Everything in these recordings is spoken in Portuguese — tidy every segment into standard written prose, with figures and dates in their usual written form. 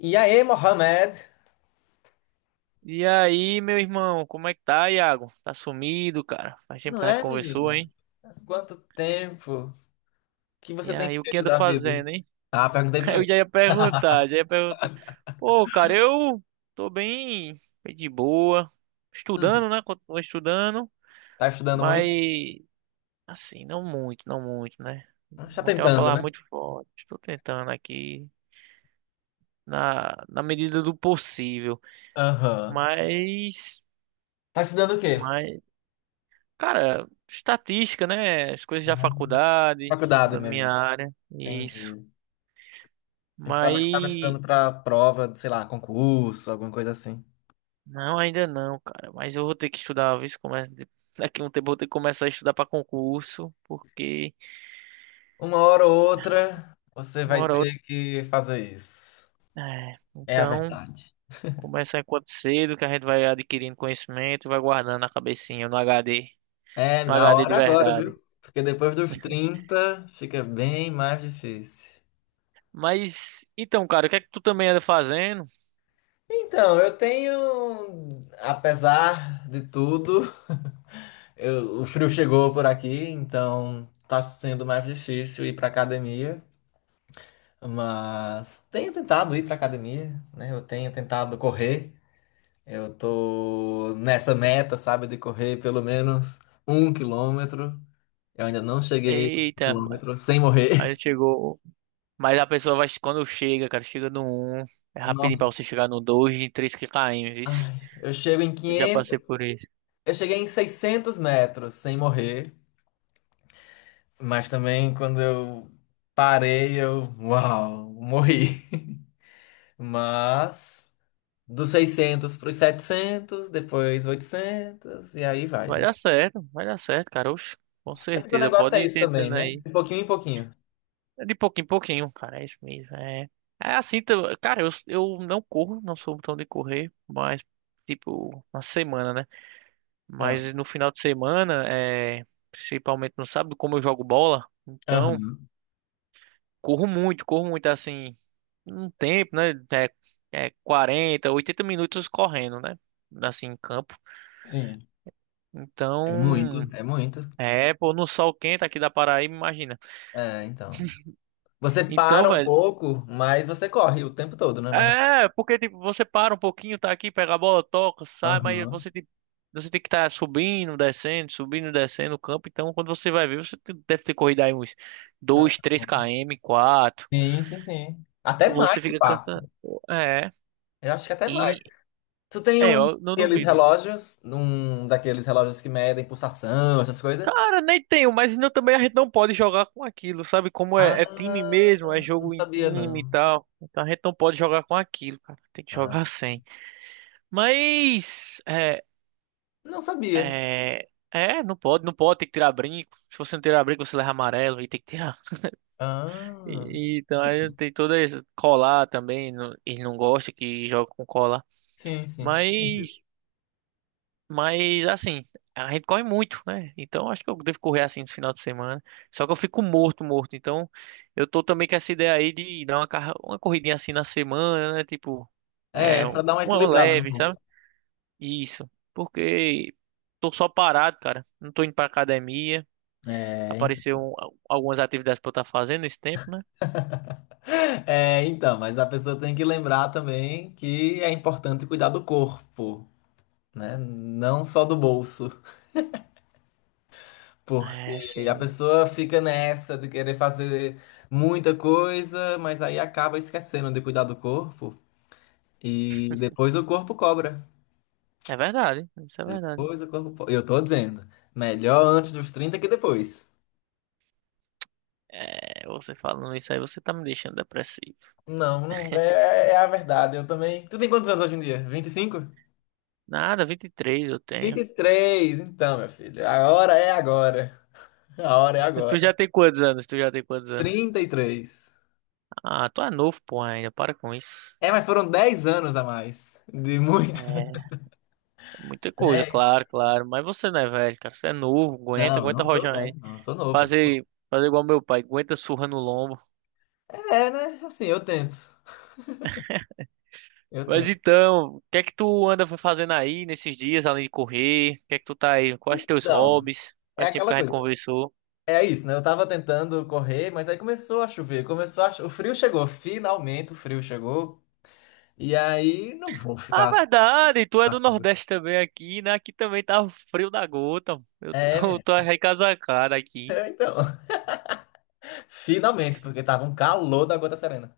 E aí, Mohamed? E aí, meu irmão, como é que tá, Iago? Tá sumido, cara? Faz tempo Não que a gente é, conversou, menino? hein? Quanto tempo? O que você E tem aí, o que feito anda da vida? fazendo, hein? Ah, perguntei Eu primeiro. já ia perguntar, já ia perguntar. Pô, cara, eu tô bem, bem de boa, Hum, estudando, né? Continuo estudando, tá estudando mas muito? assim, não muito, né? Tá Muito é uma tentando, palavra né? muito forte. Estou tentando aqui na medida do possível, Aham. mas, Tá estudando o quê? mas Cara, estatística, né? As coisas da Ah, faculdade, faculdade estudando minha mesmo. área, isso. Entendi. Pensava que tava Mas estudando pra prova, sei lá, concurso, alguma coisa assim. não, ainda não, cara. Mas eu vou ter que estudar, viu? Se começa... Daqui a um tempo eu vou ter que começar a estudar para concurso, porque Uma hora ou outra, você uma vai hora ou outra. ter que fazer isso. É, É a então, verdade. começa enquanto cedo, que a gente vai adquirindo conhecimento e vai guardando na cabecinha, no HD, É, no na HD de hora agora, verdade. viu? Porque depois dos 30 fica bem mais difícil. Mas, então, cara, o que é que tu também anda fazendo? Então, eu tenho, apesar de tudo, o frio chegou por aqui, então tá sendo mais difícil ir pra academia, mas tenho tentado ir pra academia, né? Eu tenho tentado correr. Eu tô nessa meta, sabe, de correr pelo menos 1 km. Eu ainda não cheguei a um Eita, mano. quilômetro sem Aí morrer. chegou. Mas a pessoa vai, quando chega, cara, chega no um, é rapidinho pra Nossa, você chegar no 2, em 3 km, vice. ai, eu chego em Eu já 500. passei por isso. Eu cheguei em 600 metros sem morrer. Mas também quando eu parei, uau, morri. Mas dos 600 para os 700, depois 800, e aí vai, Vai né? dar certo, vai dar certo, cara. Oxe, com É porque o certeza, negócio pode é ir isso também, tentando né? aí. De pouquinho em pouquinho. É de pouquinho em pouquinho, cara, é isso mesmo. É, é assim, cara, eu não corro, não sou tão de correr, mas tipo, na semana, né? Ah, Mas no final de semana, é, principalmente no sábado, como eu jogo bola, então aham, corro muito assim. Um tempo, né? É, é 40 80 minutos correndo, né? Assim, em campo. sim. É Então, muito, é muito. é, pô, no sol quente aqui da Paraíba, imagina. É, então. Você Então, para um velho, pouco, mas você corre o tempo todo, né? É, porque tipo, você para um pouquinho, tá aqui, pega a bola, toca, sai, mas Aham. Você tem que estar subindo, descendo o campo. Então, quando você vai ver, deve ter corrido aí uns É. 2 3 km, 4. Sim, sim, sim. Até Você mais, se fica pá. cansado. É, Eu acho que até mais. e Tu tem é, um eu não daqueles duvido. relógios, um daqueles relógios que medem pulsação, essas coisas? Cara, nem tenho, mas ainda também a gente não pode jogar com aquilo, sabe? Como é, é time Ah, mesmo, é não jogo em sabia time e não. tal. Então a gente não pode jogar com aquilo, cara. Tem que Ah, jogar sem. Mas, é, não sabia. é, é, não pode, não pode, tem que tirar brinco. Se você não tirar brinco, você leva amarelo e tem que tirar. Ah, então aí tem toda colar também, ele não gosta que joga com colar. sim, sim, faz Mas sentido. Mas assim, a gente corre muito, né? Então acho que eu devo correr assim no final de semana. Só que eu fico morto, morto. Então eu tô também com essa ideia aí de dar uma, uma corridinha assim na semana, né? Tipo, é, É, pra dar uma uma equilibrada no leve, sabe? corpo. Isso. Porque tô só parado, cara. Não tô indo pra academia. É, ent- Apareceu um- algumas atividades pra eu estar fazendo nesse tempo, né? é, então, mas a pessoa tem que lembrar também que é importante cuidar do corpo, né? Não só do bolso, É, porque a sim. pessoa fica nessa de querer fazer muita coisa, mas aí acaba esquecendo de cuidar do corpo. E depois o corpo cobra. É verdade. Isso é verdade. Depois o corpo. Eu tô dizendo, melhor antes dos 30 que depois. É, você falando isso aí, você tá me deixando depressivo. Não, não é, é a verdade. Eu também. Tu tem quantos anos hoje em dia? 20? 25? Nada, 23 eu vinte tenho. e três Então, meu filho, a hora é agora. A hora é Tu agora. já tem quantos anos? 33. Ah, tu é novo, pô, ainda. Para com isso. É, mas foram 10 anos a mais. De muito. É, muita coisa, 10. claro, claro. Mas você não é velho, cara. Você é novo, aguenta, Não, eu não aguenta sou rojar velho, aí. não. Eu sou novo, eu sou novo. Fazer, fazer igual meu pai, aguenta surra no lombo. É, né? Assim, eu tento. Eu Mas tento. então, o que é que tu anda fazendo aí nesses dias, além de correr? O que é que tu tá aí? Quais teus Então, hobbies? é Faz tempo aquela que a gente coisa. conversou. É isso, né? Eu tava tentando correr, mas aí começou a chover, o frio chegou, finalmente o frio chegou. E aí não vou Ah, ficar verdade, tu é na do chuva. Nordeste também aqui, né? Aqui também tá frio da gota. Eu É, tô, minha. tô recasacado aqui. É, então, finalmente, porque tava um calor da gota serena.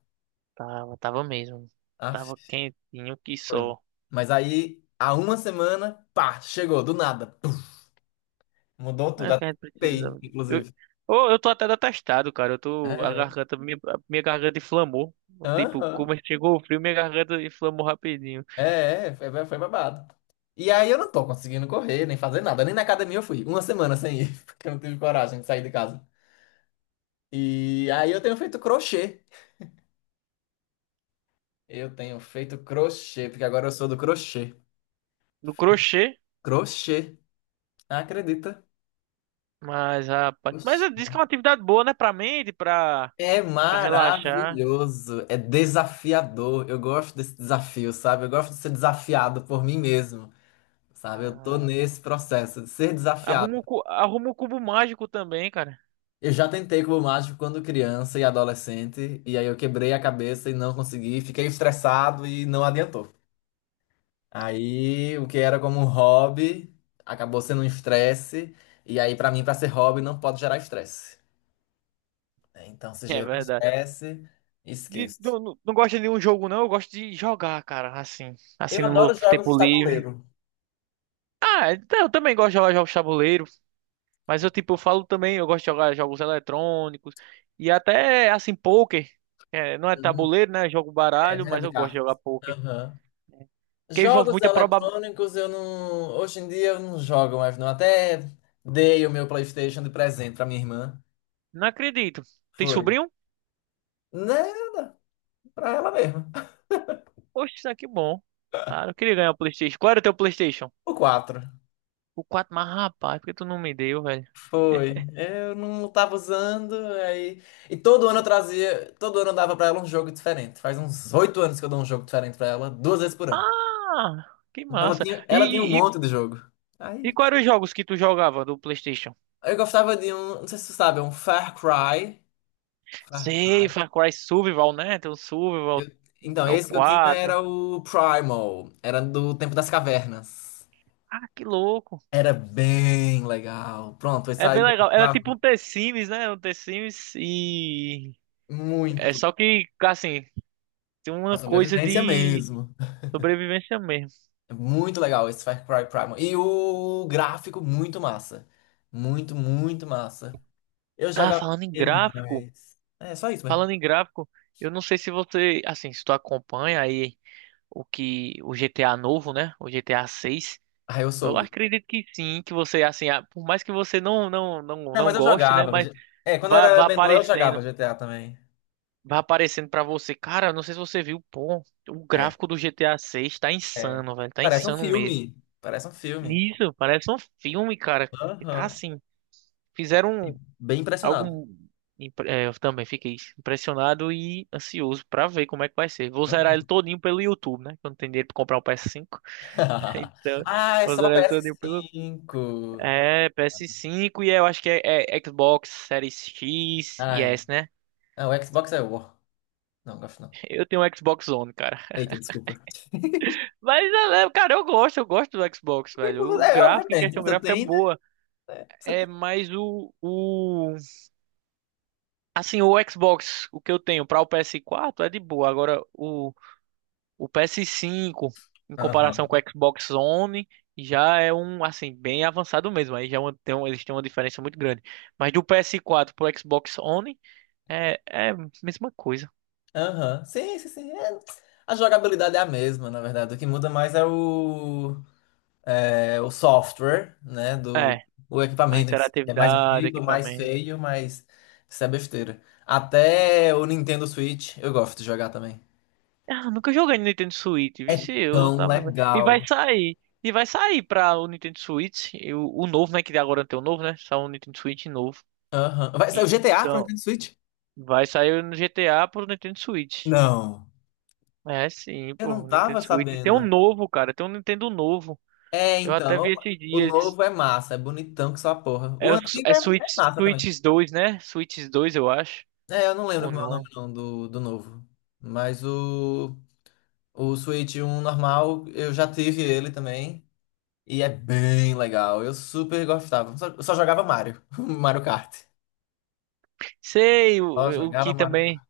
Tava, tava mesmo. Ah, Tava quentinho que foi. só. Mas aí, há uma semana, pá, chegou, do nada. Pum, mudou É tudo, o que até a gente tentei, precisava. Eu, inclusive. oh, eu tô até detestado, cara. Eu tô. A É, é. garganta. Minha, a minha garganta inflamou. Tipo, Aham. como chegou o frio, minha garganta inflamou rapidinho. É, é, foi babado. E aí eu não tô conseguindo correr, nem fazer nada, nem na academia eu fui. Uma semana sem ir, porque eu não tive coragem de sair de casa. E aí eu tenho feito crochê. Eu tenho feito crochê, porque agora eu sou do crochê. No crochê, Crochê, acredita? mas, rapaz. Mas Oxi. eu disse que é uma atividade boa, né? Pra mente, pra, É pra relaxar. maravilhoso, é desafiador. Eu gosto desse desafio, sabe? Eu gosto de ser desafiado por mim mesmo, sabe? Eu tô Ah, nesse processo de ser desafiado. Arruma um cubo mágico também, cara. Eu já tentei cubo mágico quando criança e adolescente, e aí eu quebrei a cabeça e não consegui, fiquei estressado e não adiantou. Aí o que era como um hobby acabou sendo um estresse. E aí, pra mim, pra ser hobby, não pode gerar estresse. Né? Então, se É gerou verdade. estresse, E esqueço. tu não gosta de um jogo, não? Eu gosto de jogar, cara. Assim. Assim, Eu no meu adoro jogos de tempo livre. tabuleiro. Ah, então, eu também gosto de jogar jogos de tabuleiro, mas eu tipo, eu falo também, eu gosto de jogar jogos eletrônicos e até assim poker. É, não é Uhum. tabuleiro, né? Eu jogo É, baralho, mesa mas de eu gosto de cartas. jogar poker. Aham. Porque envolve Jogos muita probabilidade. eletrônicos eu não. Hoje em dia eu não jogo mais, não. Até dei o meu PlayStation de presente pra minha irmã. Não acredito. Tem Foi. sobrinho? Né? Pra ela mesma. Poxa, isso aqui é bom. Cara, eu queria ganhar o PlayStation. Qual era o teu PlayStation? O 4. O 4, mas rapaz, por que tu não me deu, velho? Foi. Eu não tava usando, aí. E todo ano eu trazia. Todo ano eu dava pra ela um jogo diferente. Faz uns 8 anos que eu dou um jogo diferente pra ela, duas vezes por ano. Ah, que Então ela massa. tinha, E, ela tinha um e, monte e de jogo. e Aí. quais eram os jogos que tu jogava do PlayStation? Eu gostava de um. Não sei se você sabe, é um Far Cry. Far- Sei, Far Cry Survival, né? Tem o Survival, eu- Então, é o esse que eu tinha 4. era o Primal. Era do Tempo das Cavernas. Ah, que louco. Era bem legal. Pronto, esse É aí bem saía, eu legal. Era tipo gostava um The Sims, né? Um The Sims e... É muito. só que, assim, tem A uma coisa sobrevivência de mesmo. sobrevivência mesmo. É muito legal esse Far Cry Primal. E o gráfico, muito massa. Muito, muito massa. Eu Ah, jogava falando em gráfico, demais. É, só isso mesmo. falando em gráfico, eu não sei se você, assim, se tu acompanha aí o GTA novo, né? O GTA 6. Ah, eu Eu soube. acredito que sim, que você, assim, ah, por mais que você Não, não mas eu goste, né? jogava. Mas É, quando eu era vai menor, eu jogava aparecendo. GTA também. Vai aparecendo pra você. Cara, não sei se você viu, pô, o É, gráfico do GTA 6 tá é. insano, velho. Tá Parece um insano mesmo. filme. Parece um filme. Isso, parece um filme, cara. E tá Aham. assim. Fiquei Fizeram bem impressionado. algo. É, eu também fiquei impressionado e ansioso pra ver como é que vai ser. Vou Hã? zerar ele todinho pelo YouTube, né? Que eu não tenho dinheiro pra comprar um PS5. Então, Ah, é vou só pra zerar ele ps todinho pelo. cinco É, PS5 e eu acho que é, é Xbox Series X e Ai. S, né? Ah, o Xbox é o. Não, gosto não. Eu tenho um Xbox One, cara. Eita, desculpa. Mas, cara, eu gosto do Xbox, velho. O É, gráfico, em obviamente. questão Você gráfica, é tem, né? boa. É, você É, tem. mas Assim, o Xbox, o que eu tenho para o PS4 é de boa. Agora, o PS5, em comparação Aham. com o Xbox One, já é um, assim, bem avançado mesmo. Aí já é uma- tem, um- Eles têm uma diferença muito grande. Mas do PS4 pro Xbox One, é a mesma coisa. Aham. Sim, sim, sim. É, a jogabilidade é a mesma, na verdade. O que muda mais é o, software, né? É, Do o a equipamento em si. É mais interatividade, bonito, mais equipamento... feio, mas isso é besteira. Até o Nintendo Switch, eu gosto de jogar também. Ah, nunca joguei no Nintendo Switch, É vixe, eu tão tava. E vai legal. sair. E vai sair pra o Nintendo Switch. O novo, né? Que agora tem o novo, né? Só um Nintendo Switch novo. Aham. Vai sair o GTA pro Então, Nintendo Switch? vai sair no GTA pro Nintendo Switch. Não. É, sim, Eu pô, não o tava Nintendo Switch. Tem um sabendo. novo, cara. Tem um Nintendo novo. É, Eu até vi então. esses O dias. novo é massa, é bonitão que só a porra. O É, antigo é é Switch, massa também. Switch 2 né? Switch 2 eu acho. É, eu não lembro Ou como é o nome não. não do novo. Mas o Switch um normal, eu já tive ele também. E é bem legal. Eu super gostava. Só, eu só jogava Mario. Mario Kart. Sei, Só o jogava que Mario também. Kart.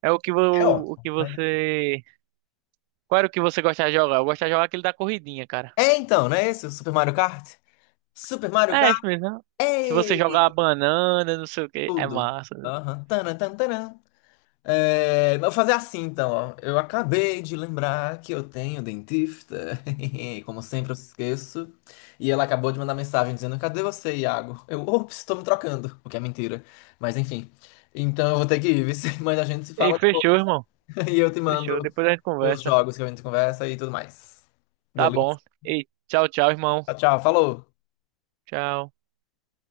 É O ótimo. que você. Qual era o que você gostava de jogar? Eu gostava de jogar aquele da corridinha, cara. É então, não é esse o Super Mario Kart? Super Mario É Kart? isso mesmo. Que você É jogar a banana, não sei o que, é tudo. massa. Aham. Tanã, tanã tanã. É, vou fazer assim então, ó. Eu acabei de lembrar que eu tenho dentista. Como sempre, eu esqueço. E ela acabou de mandar mensagem dizendo: Cadê você, Iago? Eu, ops, estou me trocando. O que é mentira. Mas enfim. Então eu vou ter que ir, viu? Mas a gente se Ei, fala fechou, depois. irmão. E eu te Fechou. mando Depois a gente os conversa. jogos que a gente conversa e tudo mais. Tá Beleza? bom. Ei, tchau, tchau, irmão. Tchau, tchau. Falou! Tchau.